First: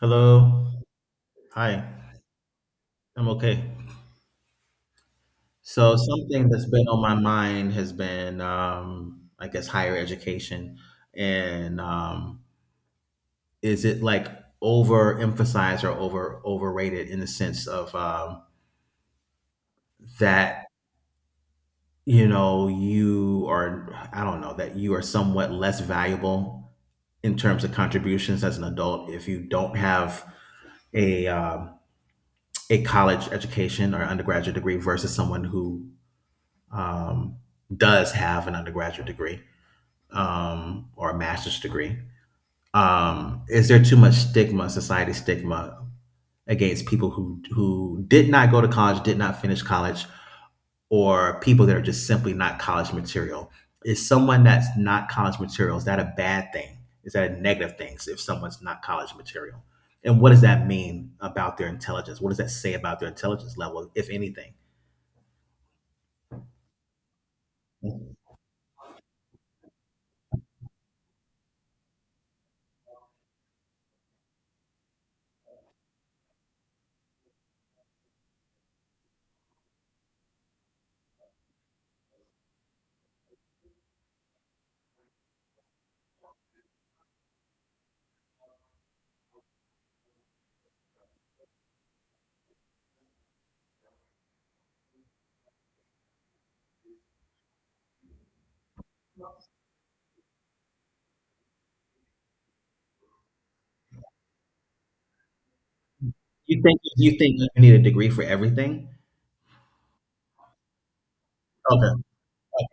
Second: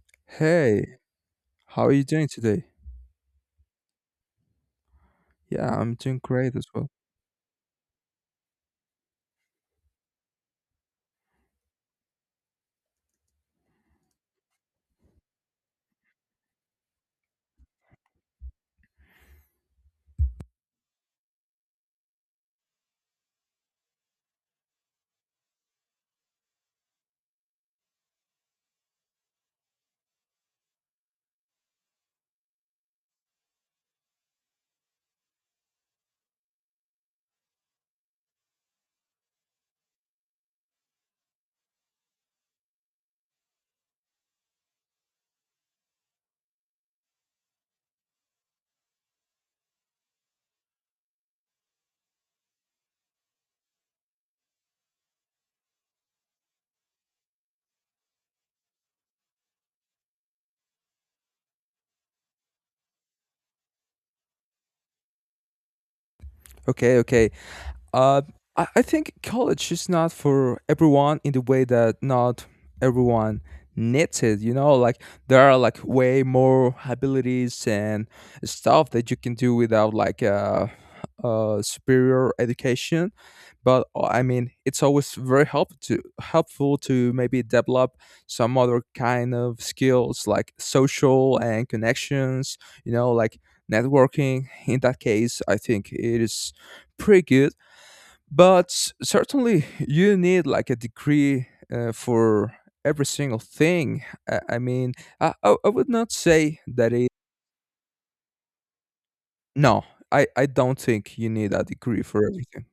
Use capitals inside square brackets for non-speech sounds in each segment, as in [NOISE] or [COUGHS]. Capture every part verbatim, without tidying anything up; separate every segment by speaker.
Speaker 1: Hello.
Speaker 2: Hey,
Speaker 1: Hi.
Speaker 2: how are you doing today?
Speaker 1: I'm okay.
Speaker 2: Yeah, I'm
Speaker 1: So
Speaker 2: doing
Speaker 1: something
Speaker 2: great as
Speaker 1: that's been
Speaker 2: well.
Speaker 1: on my mind has been, um, I guess, higher education, and um, is it like overemphasized or over overrated in the sense of um, that you know you are I don't know that you are somewhat less valuable in terms of contributions as an adult if you don't have a um, a college education or undergraduate degree versus someone who um, does have an undergraduate degree, um, or a master's degree. Um, is there too much stigma, society stigma, against people who who did not go to college, did not finish college, or people that are just simply not college material? Is someone that's not college material, is that a bad thing? Is that a negative thing if someone's not college material? And what does that mean about their intelligence? What does that say about their intelligence level, if anything?
Speaker 2: Okay, okay. Uh, I, I think college is not for everyone in the way that not everyone needs it. You know, like there are like way more abilities and stuff that you can do without like uh, uh superior education. But uh, I mean, it's always very help to helpful to maybe develop some other kind of skills like social and connections. You know, like networking. In that case, I think it is pretty good but s- certainly you need like a degree uh, for every single thing i, I mean I, I I would not say
Speaker 1: You think
Speaker 2: that it
Speaker 1: you think you need a degree for everything?
Speaker 2: no, I, I don't think you need a degree
Speaker 1: Okay.
Speaker 2: for everything.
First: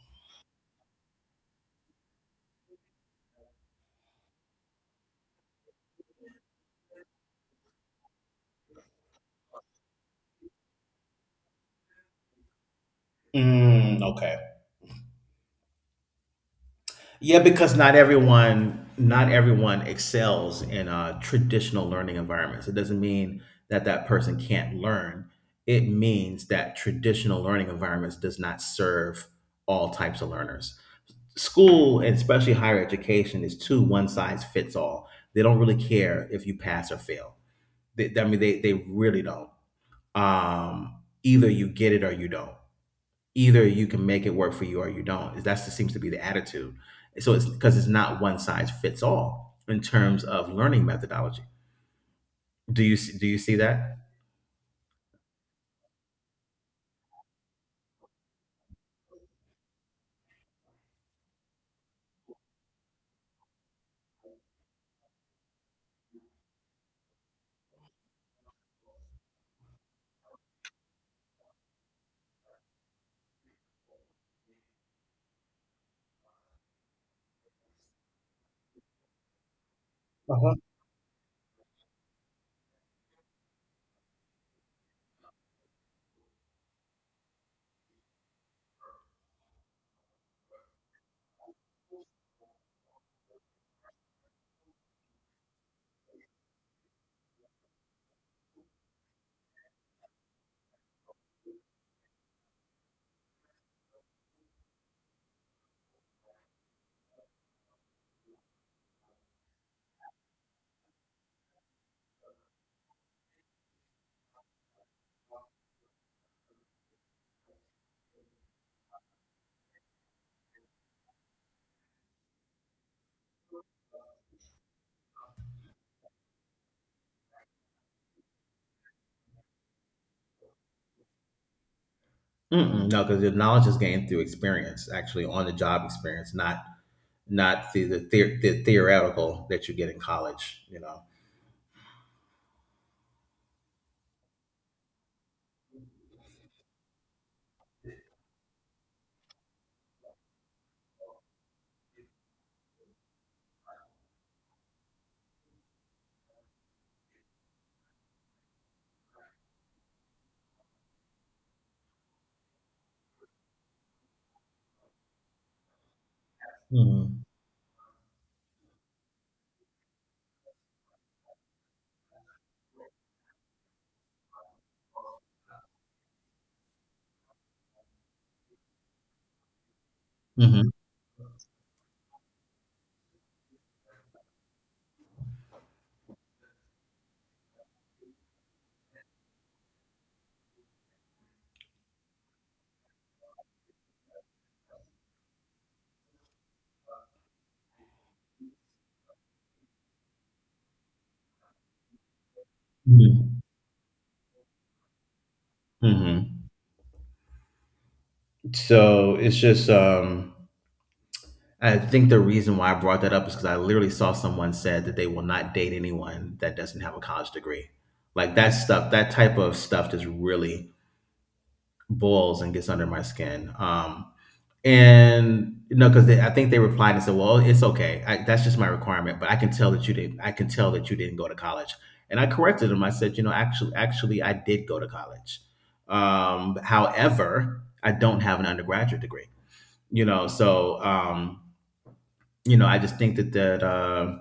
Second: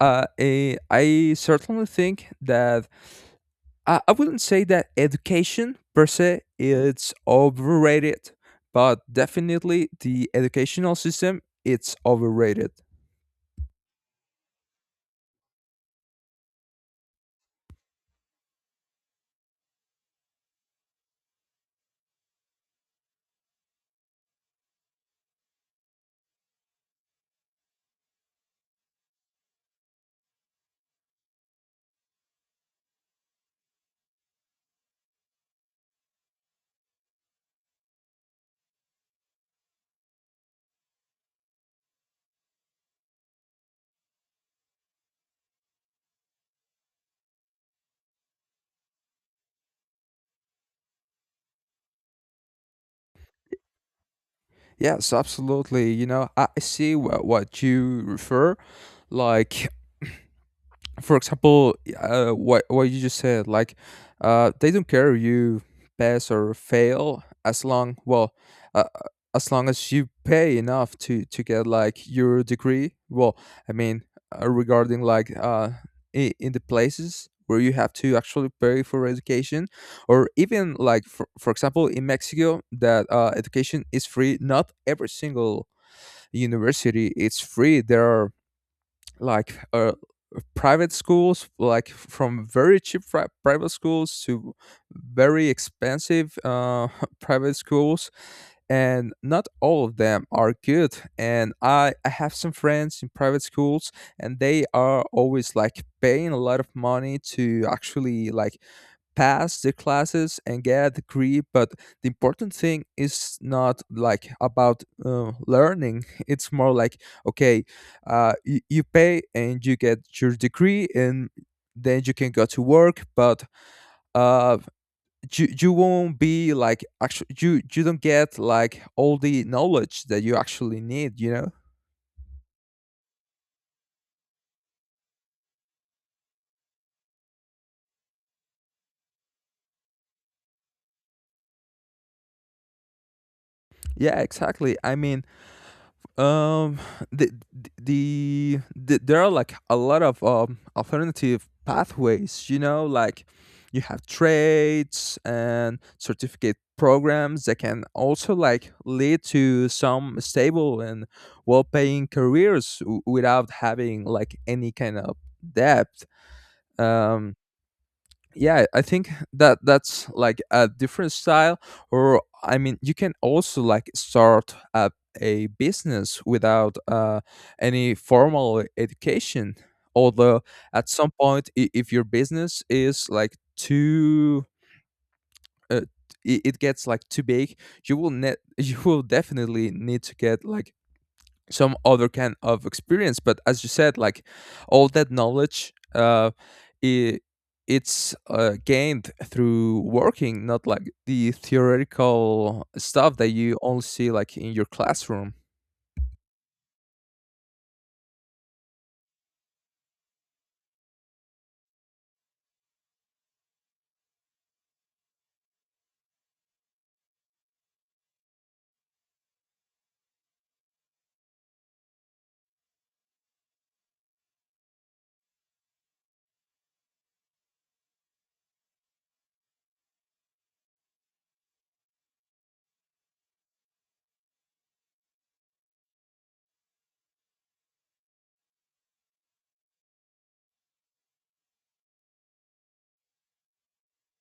Speaker 2: uh, eh, I certainly think that I, I wouldn't say that education per se it's overrated, but definitely the educational system it's overrated.
Speaker 1: Mm, okay. Yeah, because not everyone, not everyone excels in uh, traditional learning environments. It doesn't mean that that person can't learn. It means that traditional learning environments does not serve all types of learners. School, and especially higher education, is too one size fits all. They don't really care if you pass or fail. They, I mean, they they really don't. Um, Either you get it or you don't. Either you can make it work for you or you don't. That seems to be the attitude. So it's because it's not one size fits all in terms of learning methodology. Do you see- do you see that?
Speaker 2: Yes, absolutely. You know, I I see what, what you refer. Like [LAUGHS] for example, uh, what what you just said, like uh, they don't care if you pass or fail as long, well, uh, as long as you pay enough to to get like your degree. Well, I mean uh, regarding like uh, i- in the places where you have to actually pay for education or
Speaker 1: Uh-huh.
Speaker 2: even like for, for example in Mexico that uh, education is free, not every single university is free. There are like uh, private schools, like from very cheap pri- private schools to very expensive uh, [LAUGHS] private schools, and not all of them are good, and I, I have some friends in private schools and they are always like paying a lot of money to actually like pass the classes and get a degree, but the important thing is not like about uh, learning. [LAUGHS] It's more like, okay, uh, you, you pay and you get your degree and then you can go to work, but uh you, you won't be like actually you you don't get like all the knowledge that you actually need, you know.
Speaker 1: Mm-mm, no, because your knowledge is gained through experience, actually on the job experience, not not through the, the, the theoretical that you get in college. You know.
Speaker 2: Yeah, exactly, I mean, Um, the, the the there are like a lot of um alternative pathways. You know, like you have trades and certificate programs that can also like lead to some stable and well-paying careers w- without having like any kind of debt.
Speaker 1: Mm-hmm.
Speaker 2: Um, yeah, I think that that's like a different style, or I mean you can also like start a, a business without uh, any formal education, although
Speaker 1: Mm-hmm.
Speaker 2: at some point i- if your business is like too uh, i- it gets like too big, you will net [LAUGHS] you will definitely need to get like some other kind of experience. But as you said, like all that knowledge uh I it's uh, gained through working, not like the theoretical stuff that
Speaker 1: Mm-hmm.
Speaker 2: you only see like in your classroom.
Speaker 1: Mm-hmm. So it's just, um, I think the reason why I brought that up is because I literally saw someone said that they will not date anyone that doesn't have a college degree. Like that stuff, that type of stuff just really boils and gets under my skin. Um, and you know, because I think they replied and said, "Well, it's okay. I, that's just my requirement." But I can tell that you didn't. I can tell that you didn't go to college. And I corrected them. I said, "You know, actually, actually, I did go to college. Um, however, I don't have an undergraduate degree. You know, so." Um, you know, I just think that that uh,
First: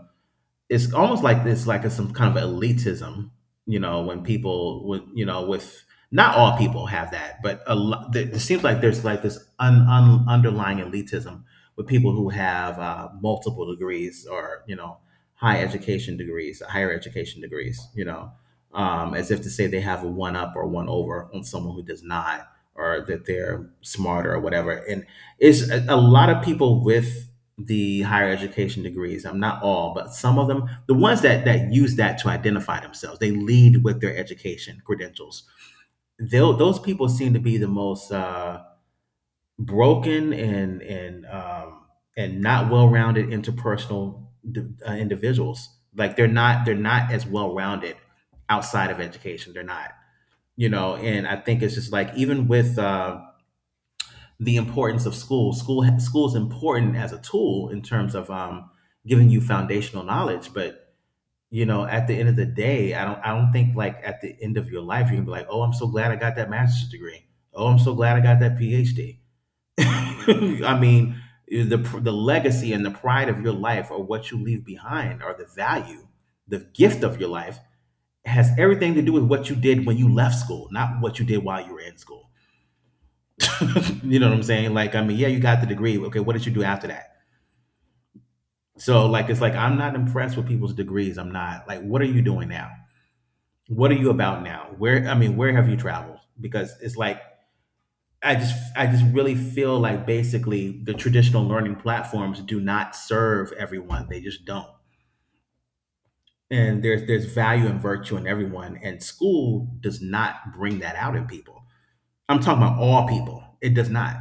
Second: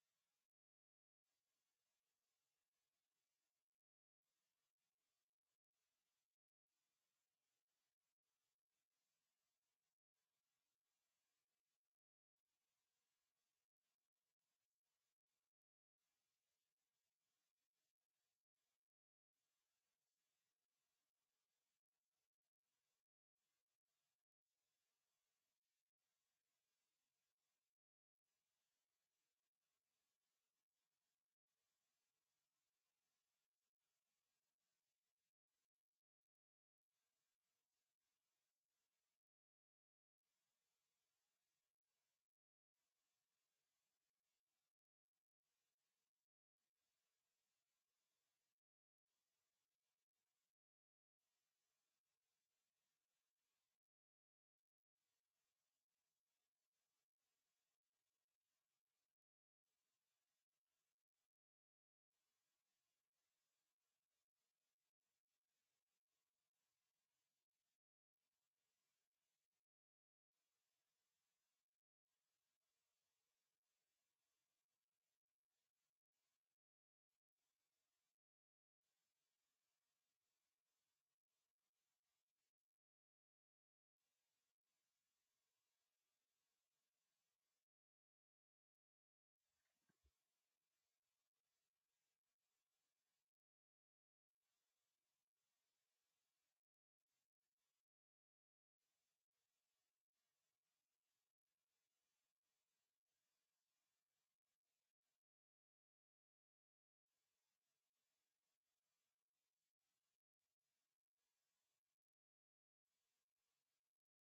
Speaker 1: it's almost like this, like a, some kind of elitism. You know, when people with you know with not all people have that, but a lot. It seems like there's like this un, un, underlying elitism with people who have uh, multiple degrees or you know high education degrees, higher education degrees. You know, um, as if to say they have a one up or one over on someone who does not, or that they're smarter or whatever. And is a, a lot of people with the higher education degrees. I'm not all, but some of them, the ones that that use that to identify themselves, they lead with their education credentials. They'll, those people seem to be the most uh, broken and and um, and not well-rounded interpersonal uh, individuals. Like they're not they're not as well-rounded outside of education. They're not, you know. And I think it's just like even with um, the importance of school. School school is important as a tool in terms of um, giving you foundational knowledge, but you know, at the end of the day, I don't I don't think like at the end of your life you can be like, oh, I'm so glad I got that master's degree. Oh, I'm so glad I got that PhD. [LAUGHS] I mean, eh, the the legacy and the pride of your life, or what you leave behind, or the value, the gift of your life, has everything to do with what you did when you left school, not what you did while you were in school. [LAUGHS] You know what I'm saying? Like, I mean, yeah, you got the degree. Okay, what did you do after that? So, like, it's like I'm not impressed with people's degrees. I'm not like, what are you doing now? What are you about now? Where, I mean, where have you traveled? Because it's like I just, I just really feel like basically the traditional learning platforms do not serve everyone. They just don't. And there's there's value and virtue in everyone, and school does not bring that out in people. I'm talking about all people. It does not.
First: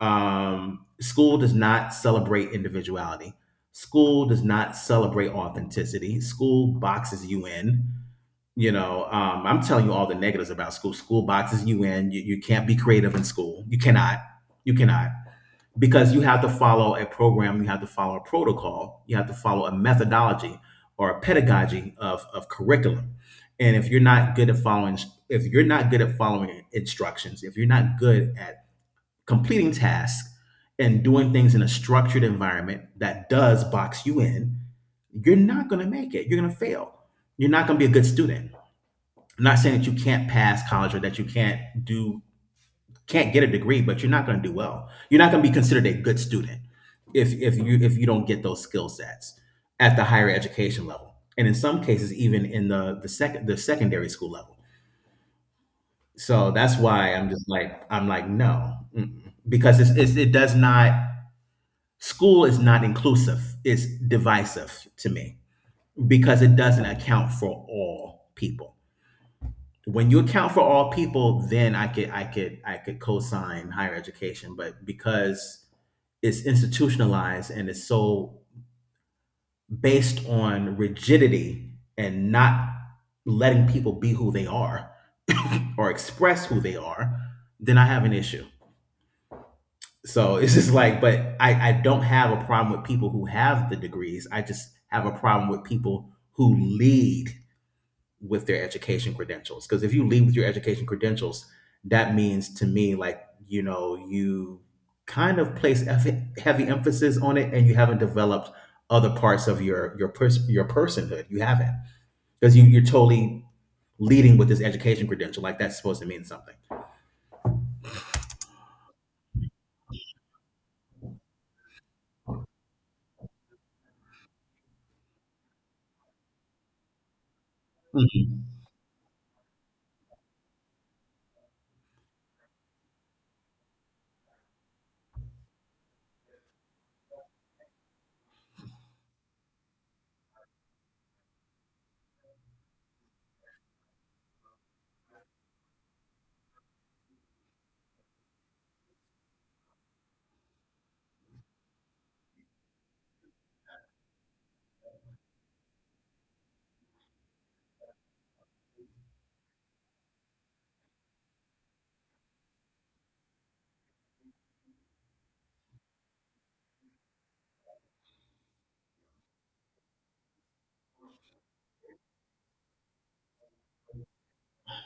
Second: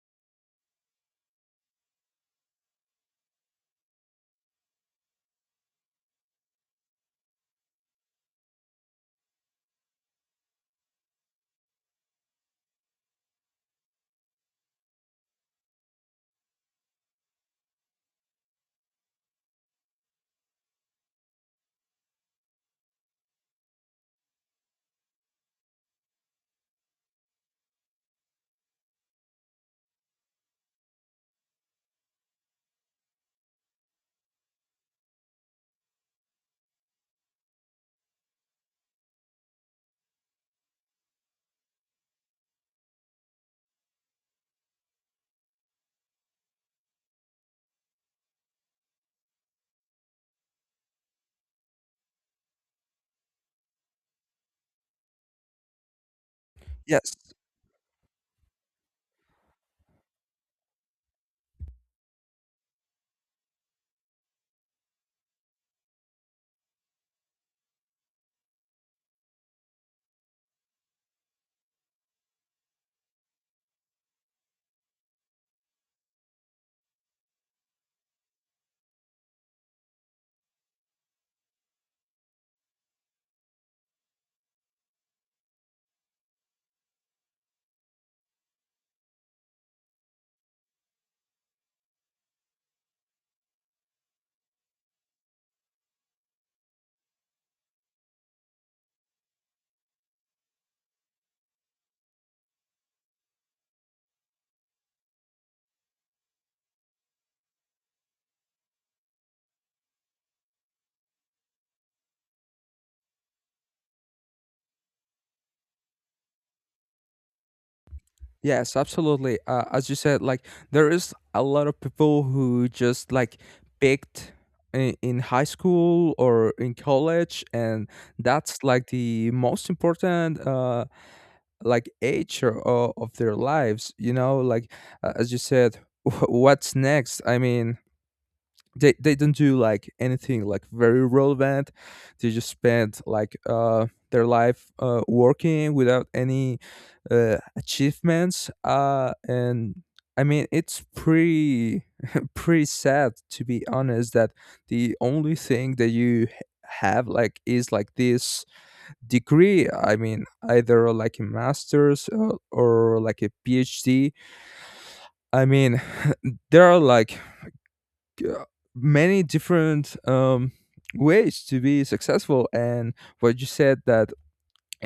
Speaker 1: Um, school does not celebrate individuality. School does not celebrate authenticity. School boxes you in. You know, um, I'm telling you all the negatives about school. School boxes you in. You, you can't be creative in school. You cannot. You cannot because you have to follow a program, you have to follow a protocol, you have to follow a methodology or a pedagogy of, of curriculum. And if you're not good at following, if you're not good at following instructions, if you're not good at completing tasks and doing things in a structured environment that does box you in, you're not going to make it. You're going to fail. You're not going to be a good student. I'm not saying that you can't pass college or that you can't do can't get a degree, but you're not going to do well. You're not going to be considered a good student if if you if you don't get those skill sets at the higher education level, and in some cases even in the the second the secondary school level. So that's why
Speaker 2: Yes.
Speaker 1: I'm just like I'm like no, mm-mm. Because it's, it's it does not. School is not inclusive, it's divisive to me because it doesn't account for all people. When you account for all people, then I could I could I could co-sign higher education, but because it's institutionalized and it's so based on rigidity and not letting people be who they are [COUGHS] [LAUGHS] or express who they are, then I have an issue. So [LAUGHS] it's just like, but I, I don't have a problem with people who have the degrees. I just have a problem with people who lead with their education credentials. Because if you lead with your education credentials, that means to me, like, you know, you kind of place eff- heavy emphasis on it and you haven't developed other parts of your your pers- your personhood. You haven't because you, you're totally leading with this education credential. Like that's supposed to mean something.
Speaker 2: Yes, absolutely. Uh, as you said, like there is a lot of people who just like picked i- in high school or in college, and
Speaker 1: Mhm.
Speaker 2: that's like the most important uh like age, or, or of their lives, you know, like uh, as you said [LAUGHS] what's next, I mean they, they don't do like anything like very relevant. They just spend like uh their life uh, working without any uh, achievements, uh and I mean it's pretty [LAUGHS] pretty sad, to be honest, that the only thing that you h- have like is like this degree. I mean, either like a master's uh, or like a PhD. I mean [LAUGHS] there are like uh, many different um ways to be successful. And what you said, that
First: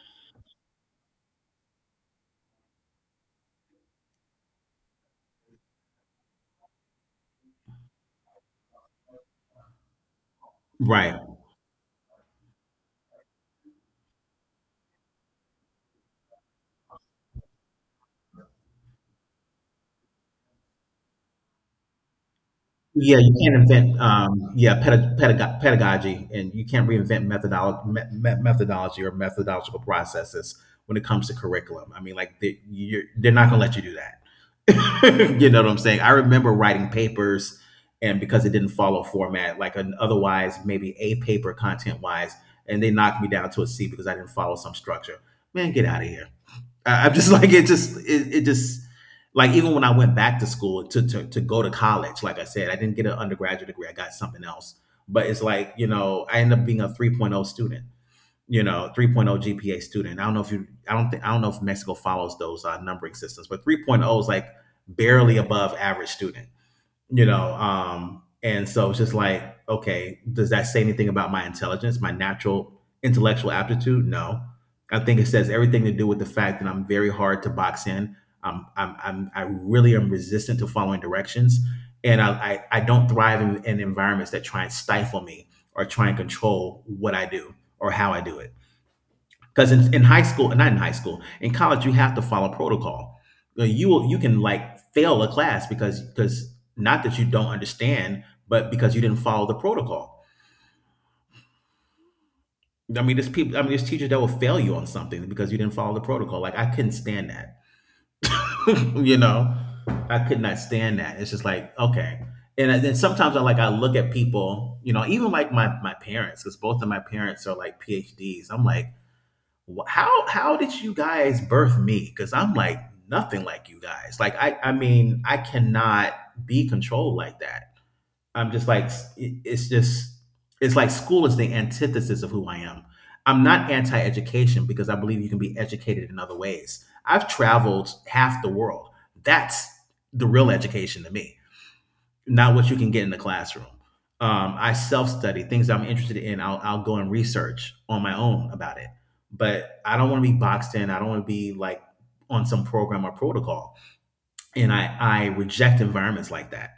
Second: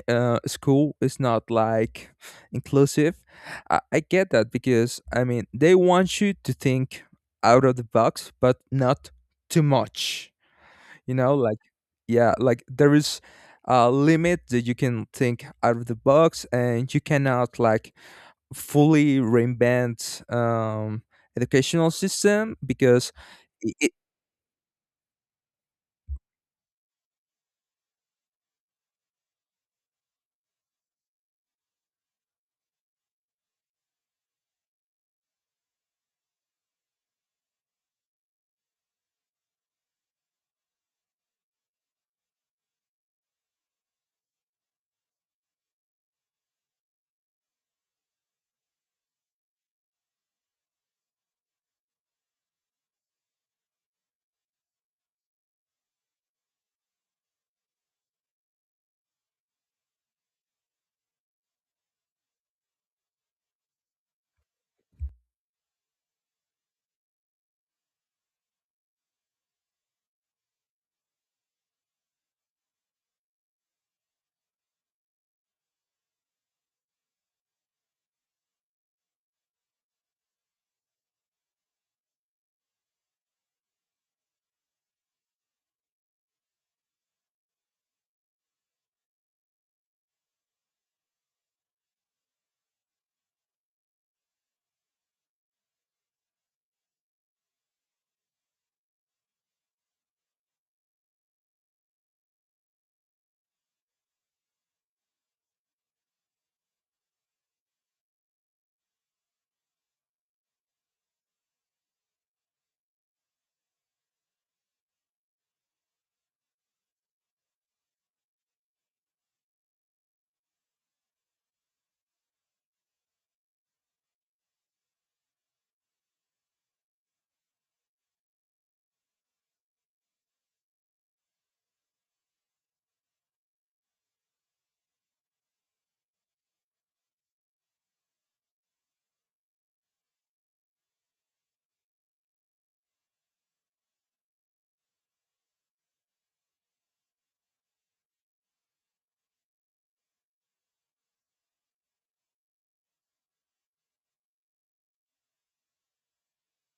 Speaker 2: uh, school is not like inclusive, I, I get that because I mean they want you to think out of the box but not too much, you
Speaker 1: Right.
Speaker 2: know, like yeah, like there is a limit that you can think out of the box and you cannot like fully reinvent um educational system because
Speaker 1: Yeah, you can't
Speaker 2: i-
Speaker 1: invent, um, yeah, pedag pedag pedagogy, and you can't reinvent methodolo me me methodology or methodological processes when it comes to curriculum. I mean, like they, you're, they're not gonna let you do that. [LAUGHS] You know what I'm saying? I remember writing papers, and because it didn't follow format, like an otherwise maybe A paper content wise, and they knocked me down to a C because I didn't follow some structure. Man, get out of here. I- I'm just [LAUGHS] like it. Just it, it just like even when I went back to school to, to to go to college, like I said, I didn't get an undergraduate degree. I got something else. But it's like you know, I ended up being a 3.0 student. You know, 3.0 G P A student. I don't know if you. I don't think. I don't know if Mexico follows those uh, numbering systems, but 3.0 is like barely above average student, you know. Um, and so it's just like, okay, does that say anything about my intelligence, my natural intellectual aptitude? No, I think it says everything to do with the fact that I'm very hard to box in. i'm i'm, I'm I really am resistant to following directions and i i, I don't thrive in, in environments that try and stifle me or try and control what I do or how I do it because in, in high school, not in high school, in college, you have to follow protocol. Uh, You will, you can like fail a class because because not that you don't understand, but because you didn't follow the protocol. I mean, there's people. I mean, there's teachers that will fail you on something because you didn't follow the protocol. Like I couldn't stand that. [CLEARS THROAT] You know, I could not stand that. It's just like okay. And then sometimes I like I look at people, you know, even like my my parents, because both of my parents are like PhDs. I'm like, wh- how how did you guys birth me, because I'm like nothing like you guys. Like, i i mean, I cannot be controlled like that. I'm just like, it- it's just, it's like school is the antithesis of who I am. I'm not anti-education, because I believe you can be educated in other ways. I've traveled half the world. That's the real education to me, not what you can get in the classroom. Um, I self study things I'm interested in. I'll, I'll go and research on my own about it. But I don't want to be boxed in. I don't want to be like on some program or protocol. And I, I reject environments like that.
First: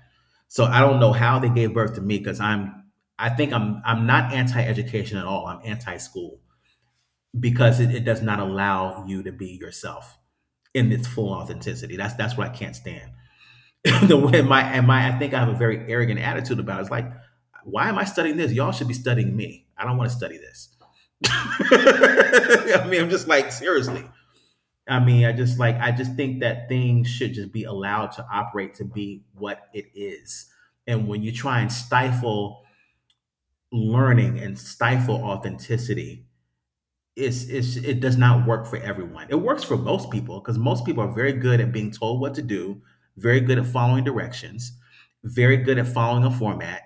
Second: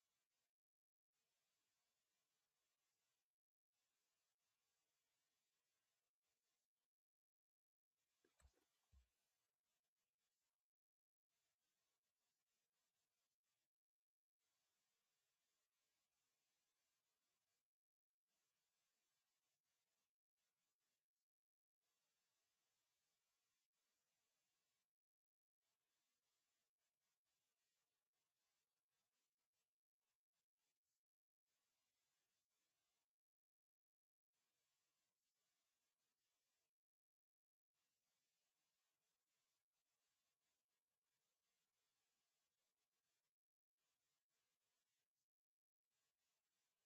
Speaker 1: So I don't know how they gave birth to me, because I'm, I think I'm, I'm not anti education at all. I'm anti school because it, it does not allow you to be yourself in its full authenticity. That's, that's what I can't stand. [LAUGHS] the way my and my I think I have a very arrogant attitude about it. It's like, why am I studying this? Y'all should be studying me. I don't want to study this. [LAUGHS] I mean, I'm just like, seriously. I mean, I just like I just think that things should just be allowed to operate to be what it is. And when you try and stifle learning and stifle authenticity, it's, it's it does not work for everyone. It works for most people because most people are very good at being told what to do, very good at following directions, very good at following a format,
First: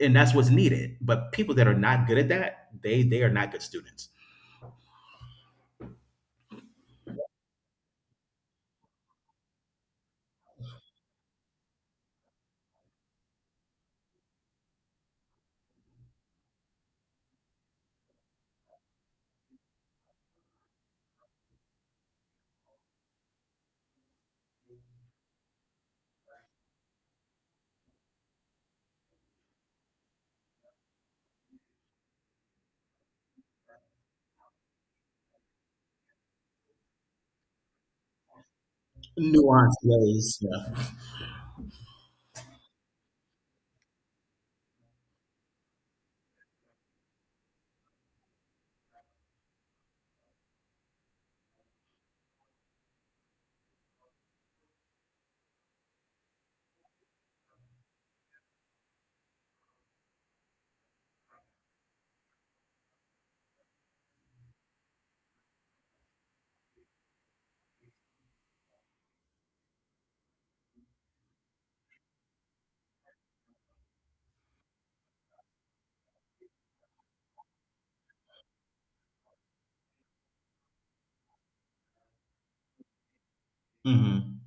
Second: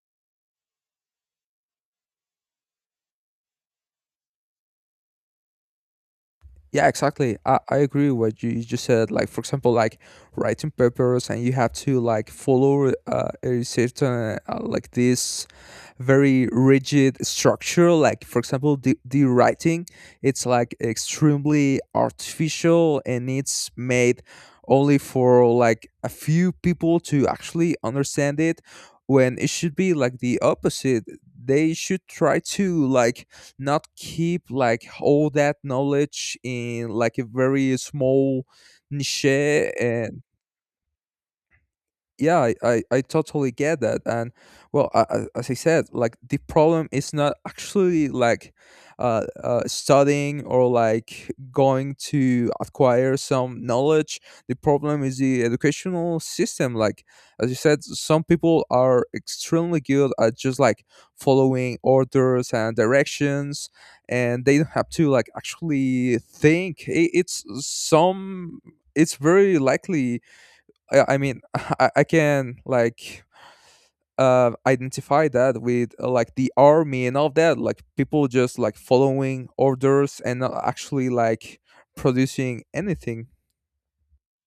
Speaker 1: and that's what's needed. But people that are not good at that, they they are not good students.
Speaker 2: yeah, exactly. I, I agree with what you, you just said. Like, for example, like writing papers, and you have to like follow uh, a certain uh, like this very rigid structure. Like, for example, the the writing, it's like extremely artificial, and it's made only for like a few people to actually understand it. When it should be like the opposite. They should try to like not keep like all that knowledge in like a very small niche
Speaker 1: Nuanced
Speaker 2: and
Speaker 1: ways, yeah.
Speaker 2: yeah, I, I i totally get that. And well, I, I- as I said, like the problem is not actually like uh, uh studying or like going to acquire some knowledge. The problem is the educational system, like as you said, some people are extremely good at just like following orders and directions, and they don't have to like actually think. It, it's some, it's very likely, I I mean, [LAUGHS] I, I can like uh, identify that with uh, like the army and all that, like people just like following orders and not actually like producing anything.
Speaker 1: Hmm.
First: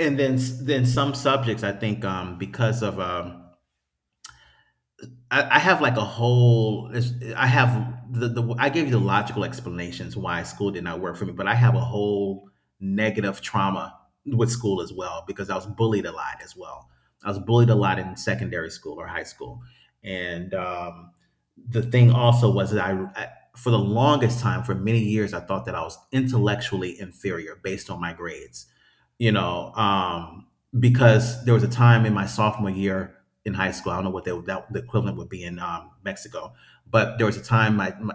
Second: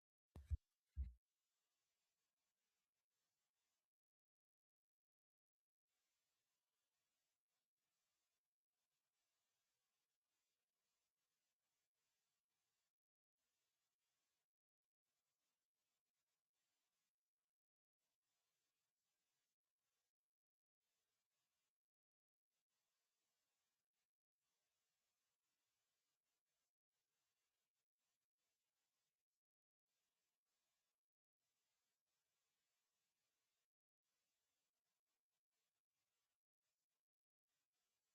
Speaker 1: And then then some subjects, I think, um, because of um, I, I have like a whole. it's- I have the, the I gave you the logical explanations why school did not work for me, but I have a whole negative trauma with school as well, because I was bullied a lot as well. I was bullied a lot in secondary school or high school, and um, the thing also was that I, I for the longest time, for many years, I thought that I was intellectually inferior based on my grades, you know, um, because there was a time in my sophomore year in high school. I don't know what they, that, the equivalent would be in um, Mexico, but there was a time my, my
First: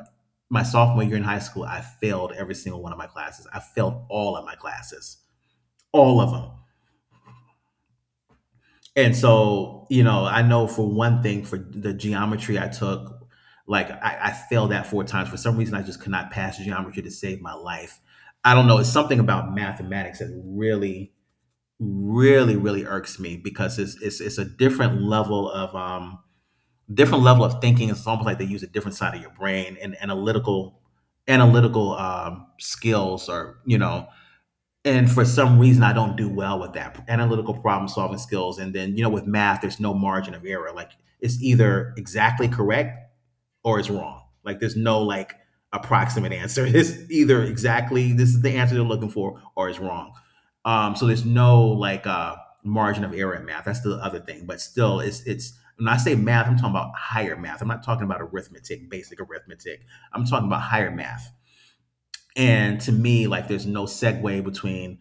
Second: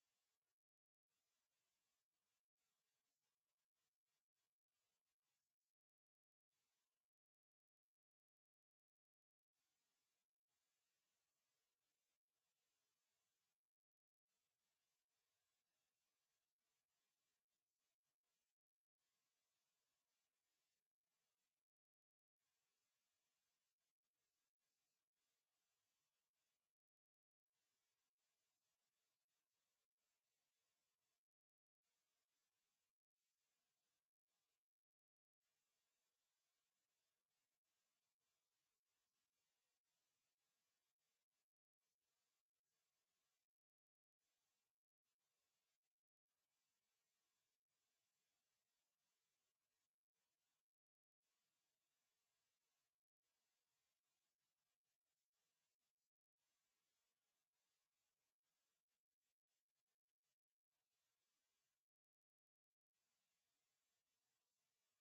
Speaker 1: my sophomore year in high school, I failed every single one of my classes. I failed all of my classes, all of them. And so, you know, I know for one thing, for the geometry I took, like I, I failed that four times. For some reason, I just could not pass geometry to save my life. I don't know. It's something about mathematics that really, really, really irks me, because it's it's, it's a different level of um, different level of thinking. It's almost like they use a different side of your brain, and analytical analytical um, skills, or you know, and for some reason I don't do well with that analytical problem solving skills. And then you know with math there's no margin of error, like it's either exactly correct or it's wrong. Like, there's no like approximate answer. [LAUGHS] It's either exactly this is the answer they're looking for, or it's wrong. Um, so there's no like uh, margin of error in math. That's the other thing. But still, it's it's when I say math, I'm talking about higher math. I'm not talking about arithmetic, basic arithmetic. I'm talking about higher math, and to me, like, there's no segue between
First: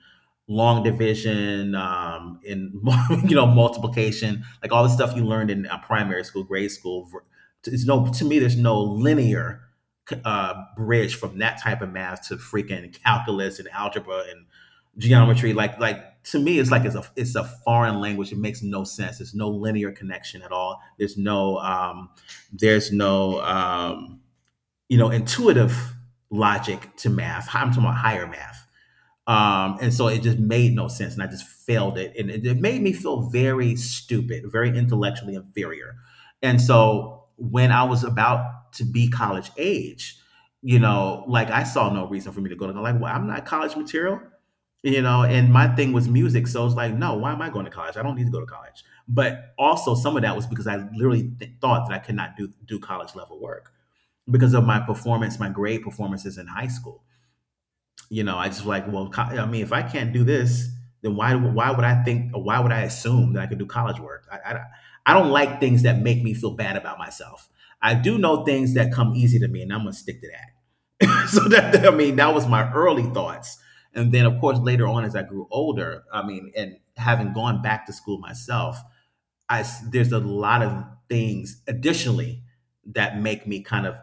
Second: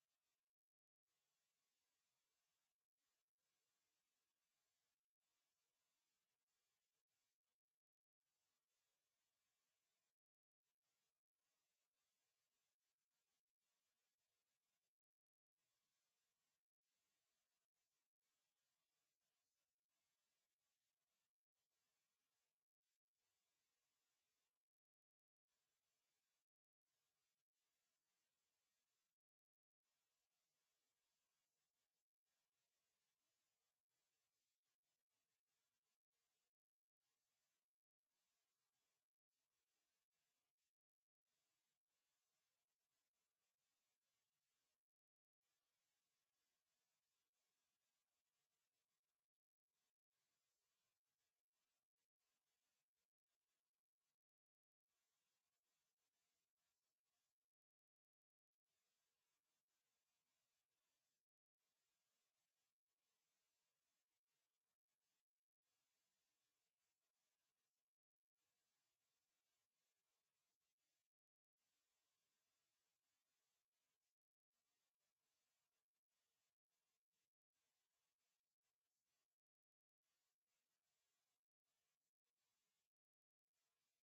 Speaker 1: long division um, and [LAUGHS] you know multiplication, like all the stuff you learned in uh, primary school, grade school. ver- It's no, to me, there's no linear uh, bridge from that type of math to freaking calculus and algebra and geometry. Like, like to me, it's like it's a it's a foreign language. It makes no sense. There's no linear connection at all. There's no um, there's no um, you know, intuitive logic to math. I'm talking about higher math. Um, and so it just made no sense, and I just failed it, and it, it made me feel very stupid, very intellectually inferior. And so when I was about to be college age, you know, like I saw no reason for me to go to, like, well, I'm not college material, you know. And my thing was music, so it's like, no, why am I going to college? I don't need to go to college. But also, some of that was because I literally th- thought that I could not do do college level work, because of my performance, my grade performances in high school. You know, I just like, well, co- I mean, if I can't do this, then why why would I think? Or why would I assume that I could do college work? I, I I don't like things that make me feel bad about myself. I do know things that come easy to me, and I'm gonna stick to that. [LAUGHS] so that I mean, that was my early thoughts, and then of course later on as I grew older, I mean, and having gone back to school myself, I s- there's a lot of things additionally that make me kind of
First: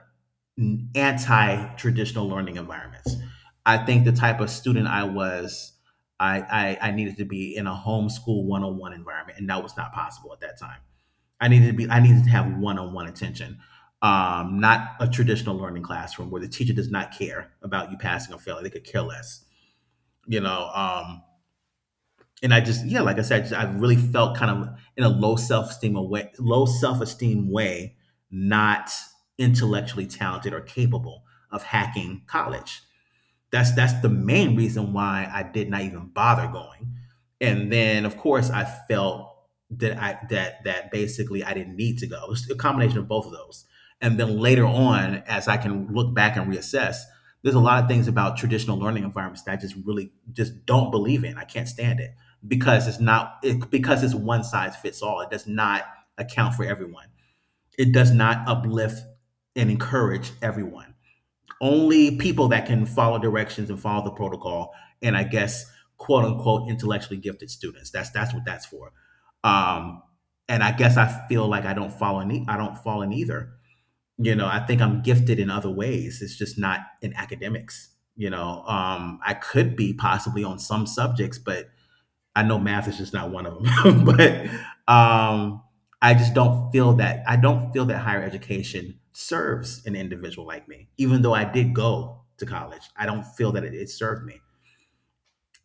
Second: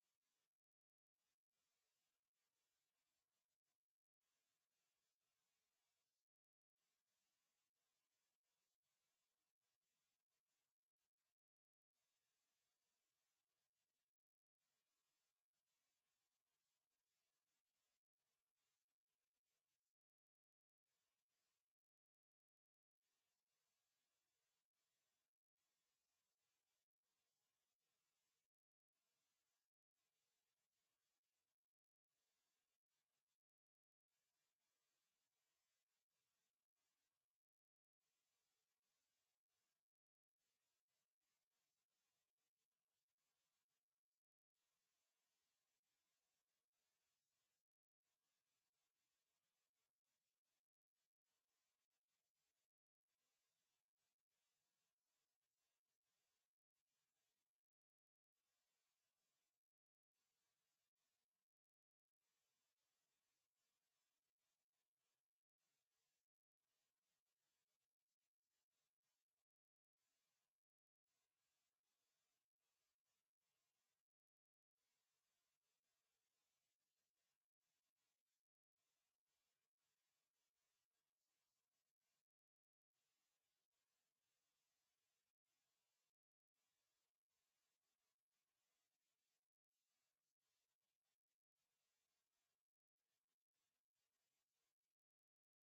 Speaker 1: anti-traditional learning environments. I think the type of student I was, I, I I needed to be in a homeschool one-on-one environment, and that was not possible at that time. I needed to be I needed to have one-on-one attention, um, not a traditional learning classroom where the teacher does not care about you passing or failing; they could care less. You know, um, and I just, yeah, like I said, I, just, I really felt kind of in a low self esteem way, low self esteem way, not intellectually talented or capable of hacking college. That's that's the main reason why I did not even bother going. And then of course I felt that I that that basically I didn't need to go. It's a combination of both of those. And then later on, as I can look back and reassess, there's a lot of things about traditional learning environments that I just really just don't believe in. I can't stand it, because it's not it, because it's one size fits all. It does not account for everyone. It does not uplift and encourage everyone, only people that can follow directions and follow the protocol, and, I guess, quote unquote intellectually gifted students. That's that's what that's for. um and I guess I feel like I don't fall in e- I don't fall in either. you know I think I'm gifted in other ways, it's just not in academics. you know um I could be possibly on some subjects, but I know math is just not one of them, [LAUGHS] but um, I just don't feel that I don't feel that higher education serves an individual like me. Even though I did go to college, I don't feel that it, it served me.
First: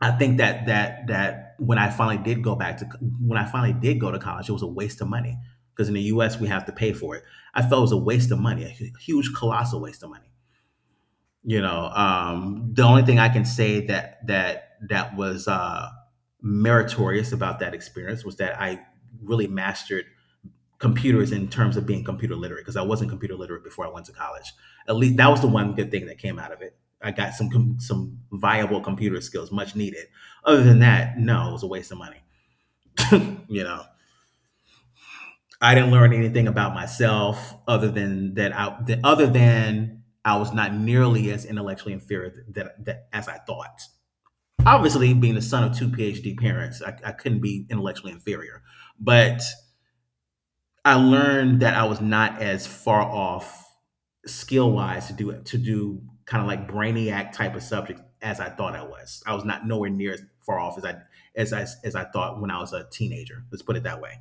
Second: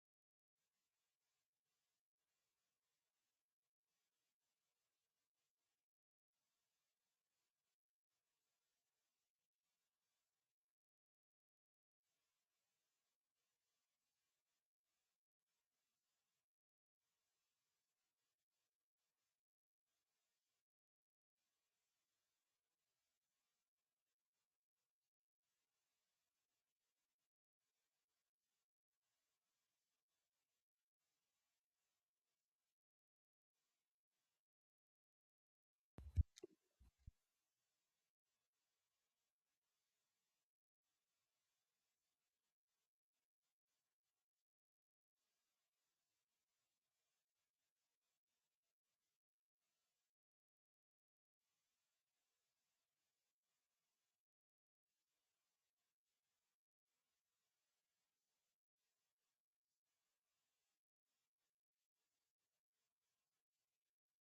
Speaker 1: I think that that that when I finally did go back to when I finally did go to college, it was a waste of money, because in the U S we have to pay for it. I felt it was a waste of money, a huge, colossal waste of money you know um the only thing I can say that that that was uh meritorious about that experience was that I really mastered computers in terms of being computer literate, because I wasn't computer literate before I went to college. At least that was the one good thing that came out of it. I got some com- some viable computer skills, much needed. Other than that, no, it was a waste of money you know I didn't learn anything about myself other than that, I that other than I was not nearly as intellectually inferior th- that, that as I thought. Obviously being the son of two P H D parents, I, I couldn't be intellectually inferior. But I learned that I was not as far off skill wise to do to do kind of like brainiac type of subjects as I thought. I was i was not nowhere near as far off as i as i as i thought when I was a teenager, let's put it that way.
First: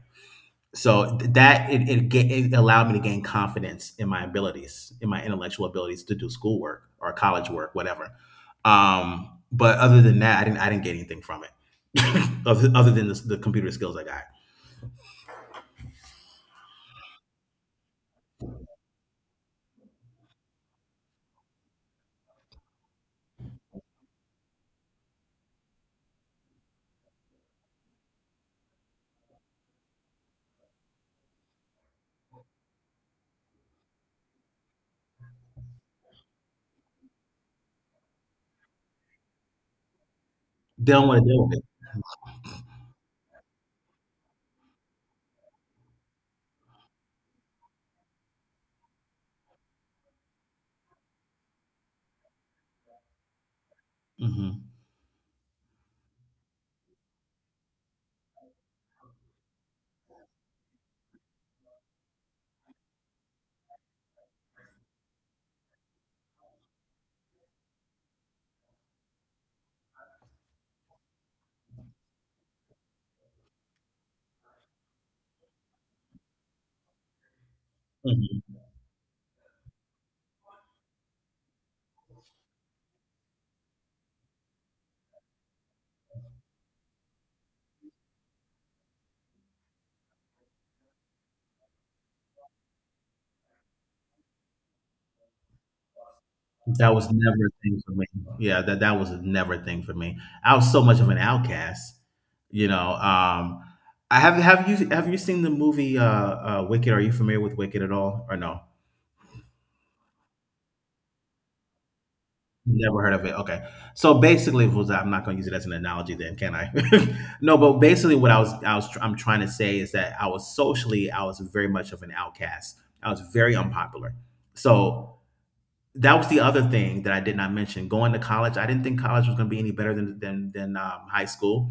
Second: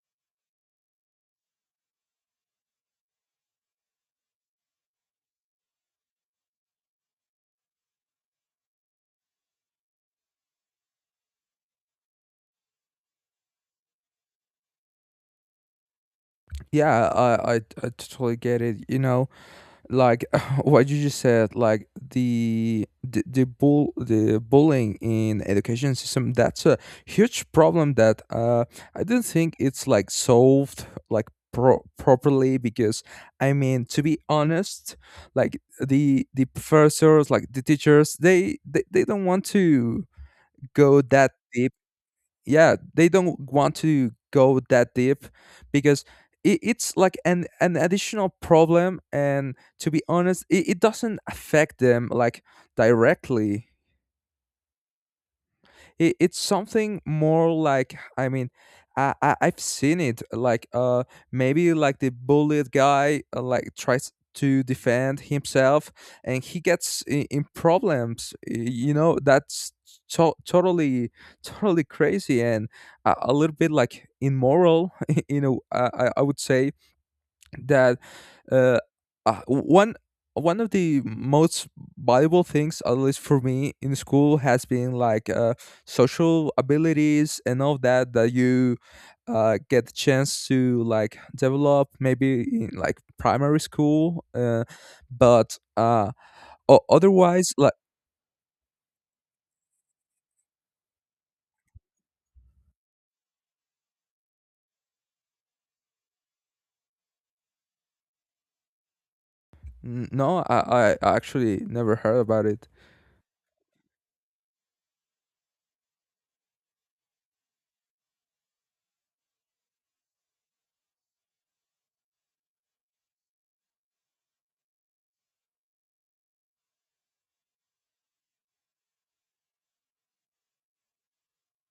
Speaker 1: So th- that it, it ga- it allowed me to gain confidence in my abilities, in my intellectual abilities, to do schoolwork or college work whatever. Um but other than that, i didn't i didn't get anything from it. [COUGHS] [LAUGHS] other, other than the, the computer skills I got.
Speaker 2: Yeah, I I, I totally get it. You know, like [LAUGHS] what you just said, like the the, the bull the bullying in education system, that's a huge problem that uh I don't think it's like solved like pro- properly because I mean, to be honest, like the the professors, like the teachers, they they, they don't want to
Speaker 1: They
Speaker 2: go
Speaker 1: don't want to
Speaker 2: that
Speaker 1: deal with it.
Speaker 2: deep. Yeah, they don't want to go that deep because it, it's like an an additional problem, and to be honest it, it doesn't affect them like directly.
Speaker 1: Hmm.
Speaker 2: It, it's something more like, I mean, I, I i've seen it like uh maybe like the bullied guy uh, like tries to defend himself and he gets in, in problems, y- you know, that's to- totally totally crazy and a, a little bit like immoral. [LAUGHS] You know, I, I I would say that
Speaker 1: Hmm.
Speaker 2: uh, uh, one one of the most valuable things at least for me in school has been like uh, social abilities and all that, that you uh, get the chance to like develop maybe in like primary school, uh, but uh, o-
Speaker 1: That was never
Speaker 2: otherwise
Speaker 1: a
Speaker 2: like
Speaker 1: thing for me. Yeah, that that was never a thing for me. I was so much of an outcast you know um I have have you Have you seen the movie uh uh wicked are you familiar with Wicked at all, or no?
Speaker 2: n- no, I, I I actually never heard about it.
Speaker 1: Never heard of it. Okay. So basically, it was I'm not going to use it as an analogy then, can I? [LAUGHS] No, but basically what I was I was I'm trying to say is that I was socially I was very much of an outcast. I was very unpopular. So that was the other thing that I did not mention. Going to college, I didn't think college was going to be any better than than than um, high school.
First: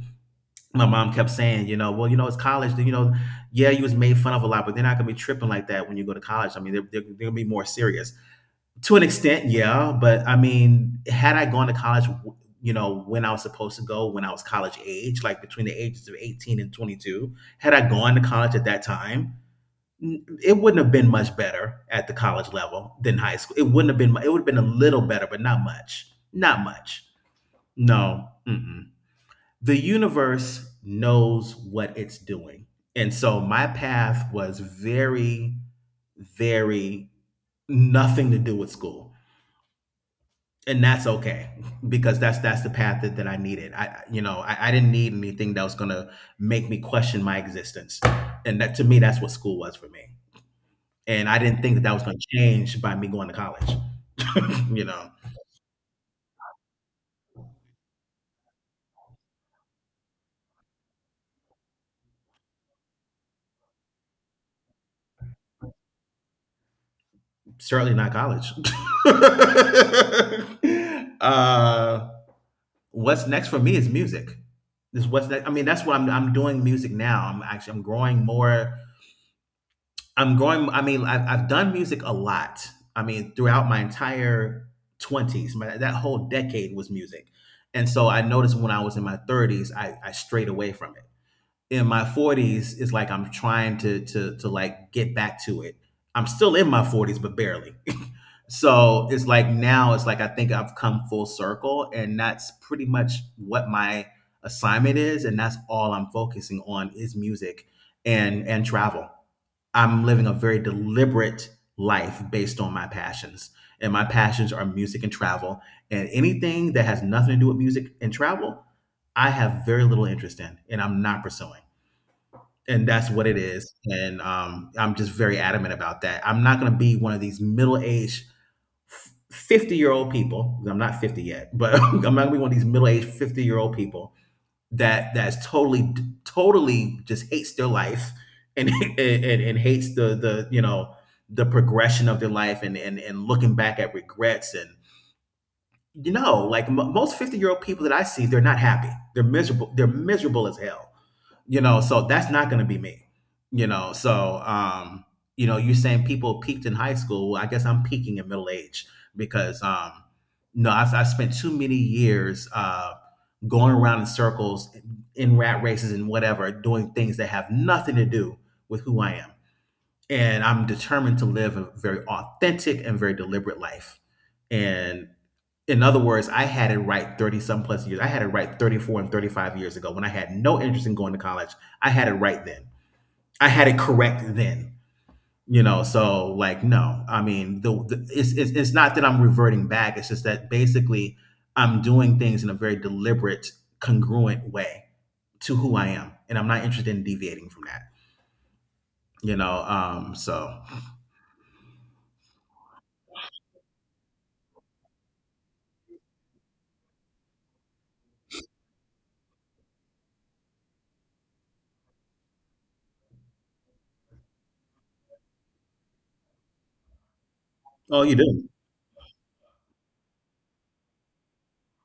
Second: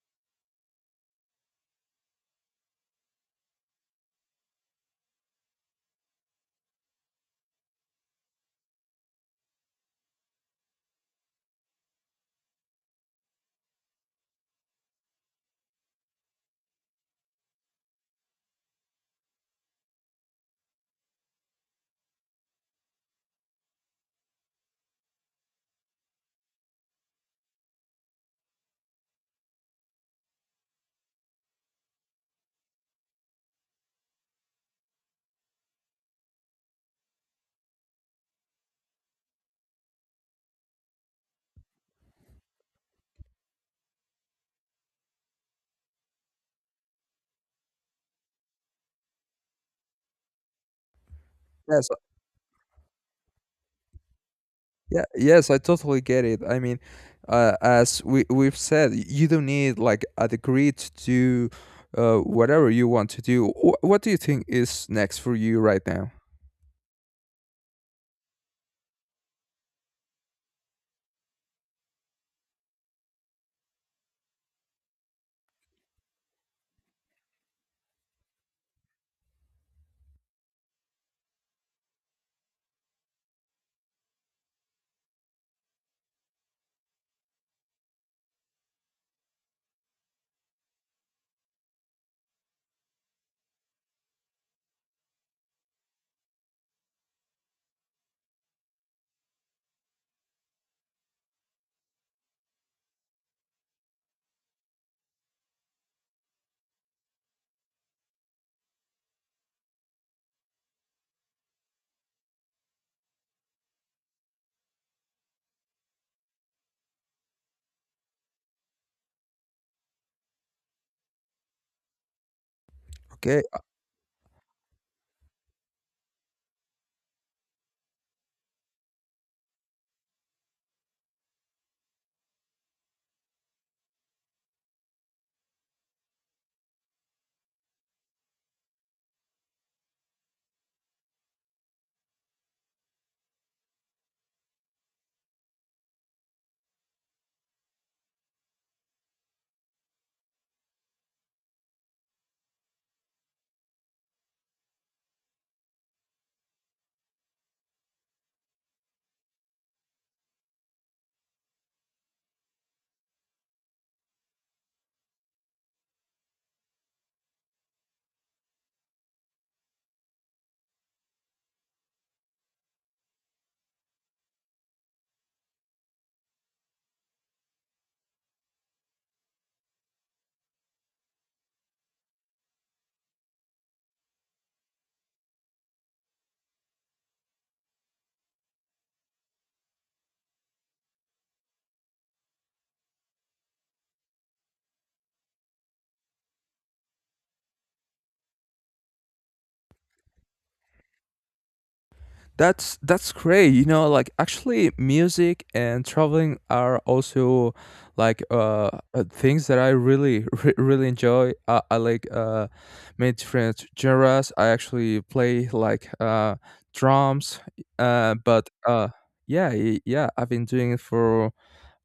Speaker 1: My mom kept saying, you know, well, you know, it's college. You know, yeah, you was made fun of a lot, but they're not going to be tripping like that when you go to college. I mean, they're, they're, they're going to be more serious. To an extent, yeah, but I mean, had I gone to college, w- you know, when I was supposed to go, when I was college age, like between the ages of eighteen and twenty-two, had I gone to college at that time, n- it wouldn't have been much better at the college level than high school. It wouldn't have been, mu- it would have been a little better, but not much. Not much. No. Mm-mm. The universe knows what it's doing. And so my path was very, very, nothing to do with school. And that's okay, because that's that's the path that, that I needed. I you know I, I didn't need anything that was gonna make me question my existence. And that to me, that's what school was for me. And I didn't think that
Speaker 2: Yes.
Speaker 1: that was gonna change by me going to college. [CLEARS THROAT] [LAUGHS] you
Speaker 2: Yeah,
Speaker 1: know
Speaker 2: yes, I totally get it. I mean, uh, as we we've said, y- you don't need like a degree to do uh, whatever you want to do. Wh- what do you think is next for you right now?
Speaker 1: Certainly not college. [LAUGHS] uh what's next for me is music, is what's next. I mean, that's what i'm, I'm doing. Music now, i'm actually I'm growing more. I'm going. I mean, I've, I've done music a lot. I mean, throughout my entire twenties, my, that whole decade was music. And so I noticed when I was in my thirties, I, I strayed away from it. In my forties, it's like I'm trying to to to like get back to it. I'm still in my forties, but barely. [LAUGHS] So it's like now, it's like I think I've come full circle, and that's pretty much what my assignment is, and that's all I'm focusing on is music and and travel. I'm living a very deliberate life based on my passions. And my passions are music and travel. And anything that has nothing to do with music and travel, I have very little interest in, and I'm not pursuing. And that's what it
Speaker 2: Okay.
Speaker 1: is. And um, I'm just very adamant about that. I'm not going to be one of these middle aged fifty year old people. I'm not fifty yet, but [LAUGHS] I'm not going to be one of these middle aged fifty year old people that that's totally totally just hates their life, and [LAUGHS] and, and, and hates the the you know the progression of their life, and and, and looking back at regrets and you know like m- most fifty year old people that I see. They're not happy, they're miserable, they're miserable as hell. You know so that's not going to be me. You know so, um you know you're saying people peaked in high school. Well, I guess I'm peaking in middle age, because um no, i i spent too many years uh going around in circles, in rat races and whatever, doing things that have nothing to do with who I am. And I'm determined to live a very authentic and very deliberate life. And in other words, I had it right thirty some plus years. I had it right thirty-four and thirty-five years ago, when I had no interest in going to college. I had it right then. I had it correct then. You know, so like no, I mean, the, the it's, it's it's not that I'm reverting back. It's just that basically I'm doing things in a very deliberate, congruent way to who I am, and I'm not interested in deviating from that. You know, um, so,
Speaker 2: That's that's great. You know, like actually, music and traveling are also like uh uh, things that I really [LAUGHS] re- really enjoy. I, I like uh many different genres. I actually play like uh drums,
Speaker 1: oh,
Speaker 2: uh
Speaker 1: you
Speaker 2: but
Speaker 1: do.
Speaker 2: uh yeah, y- yeah, I've been doing it for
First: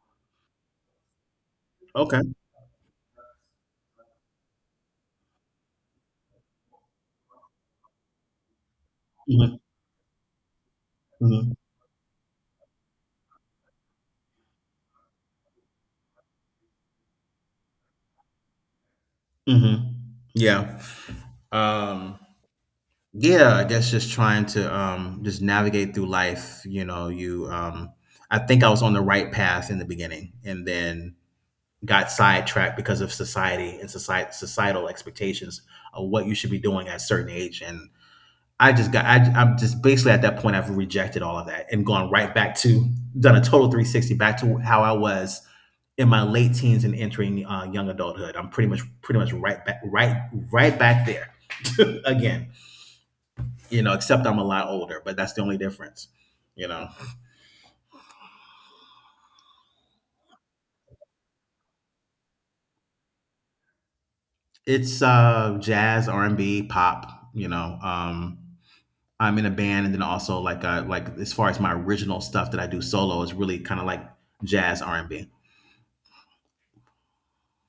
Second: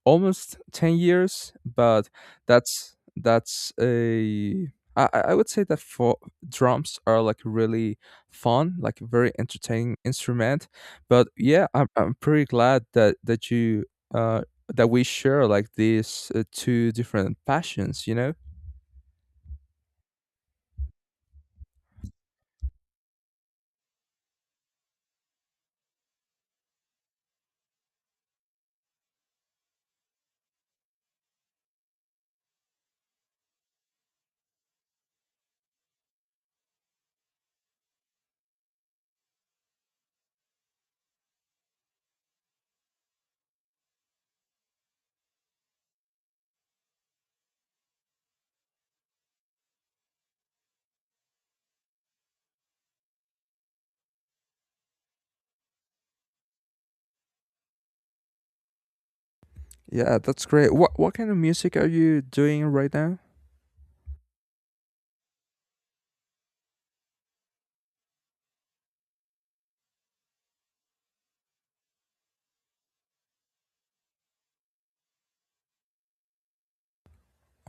Speaker 2: almost ten years, but
Speaker 1: Okay.
Speaker 2: that's that's a, I, I I would say that for drums are like really fun, like a very
Speaker 1: Hmm.
Speaker 2: entertaining instrument. But
Speaker 1: Hmm.
Speaker 2: yeah, I'm I'm pretty glad that that you uh that we share like these uh, two different passions, you know?
Speaker 1: Hmm. Yeah. Um, Yeah, I guess just trying to um just navigate through life. You know, you um I think I was on the right path in the beginning, and then got sidetracked because of society and society societal expectations of what you should be doing at a certain age. And I just got I I'm just basically at that point. I've rejected all of that and gone right back to done a total three sixty back to how I was in my late teens and entering uh, young adulthood. I'm pretty much pretty much right back, right right back there [LAUGHS] again, you know, except I'm a lot older, but that's the only difference. You know,
Speaker 2: Yeah, that's great. What what kind of music are you doing right now?
Speaker 1: it's uh, jazz, R and B, pop. You know, um, I'm in a band, and then also like uh, like as far as my original stuff that I do solo is really kind of like jazz R and B.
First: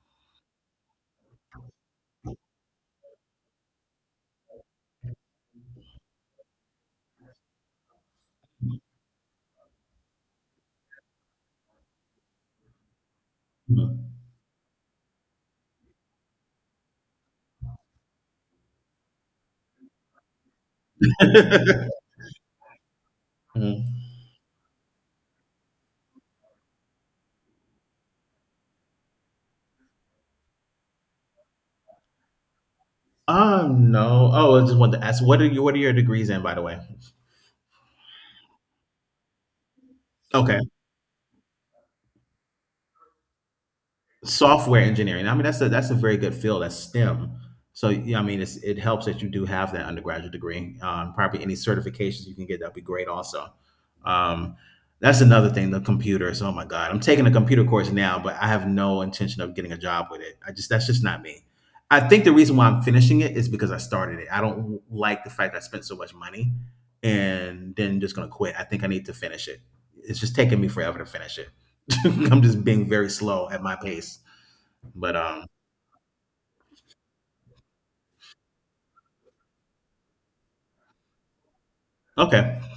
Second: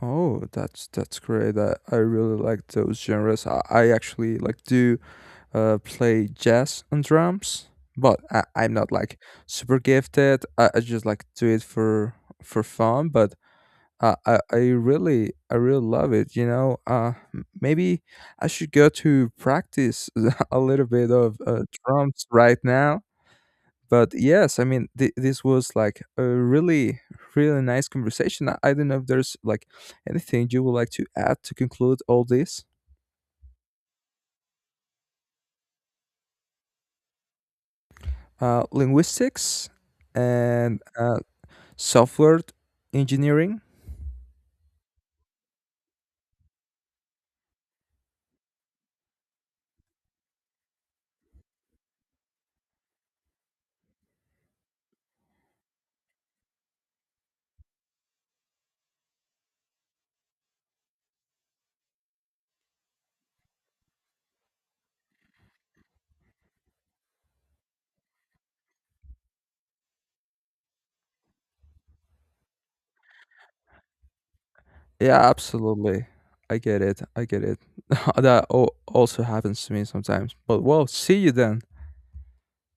Speaker 2: Oh, that's that's great. I, I really like those genres. I, I actually like do uh play jazz and drums, but I, I'm not like super gifted. I, I just like do it for for fun, but I I I really I really love it, you know. Uh m- maybe I should go to practice [LAUGHS] a little bit of uh,
Speaker 1: [LAUGHS]
Speaker 2: drums right now. But yes, I mean, th- this was like a really, really nice conversation. I, I don't know if there's like anything you would like to add to conclude all this.
Speaker 1: Um, no. Oh, I just wanted to ask, what are you? What are your degrees in, by the way?
Speaker 2: Uh, linguistics
Speaker 1: Okay.
Speaker 2: and uh, software engineering.
Speaker 1: Software engineering. I mean, that's a that's a very good field. That's STEM. So yeah, I mean, it's, it helps that you do have that undergraduate degree. Um, probably any certifications you can get, that'd be great. Also, um, that's another thing. The computers. Oh my God, I'm taking a computer course now, but I have no intention of getting a job with it. I just That's just not me. I think the reason why I'm finishing it is because I started it. I don't like the fact I spent so much money and then just gonna quit. I think I need to finish it. It's just taking me forever to finish it. [LAUGHS] I'm just being very slow at my pace. But
Speaker 2: Yeah,
Speaker 1: um,
Speaker 2: absolutely. I get it. I get it. [LAUGHS] That al- also happens to me sometimes. But well, see you then.
Speaker 1: okay.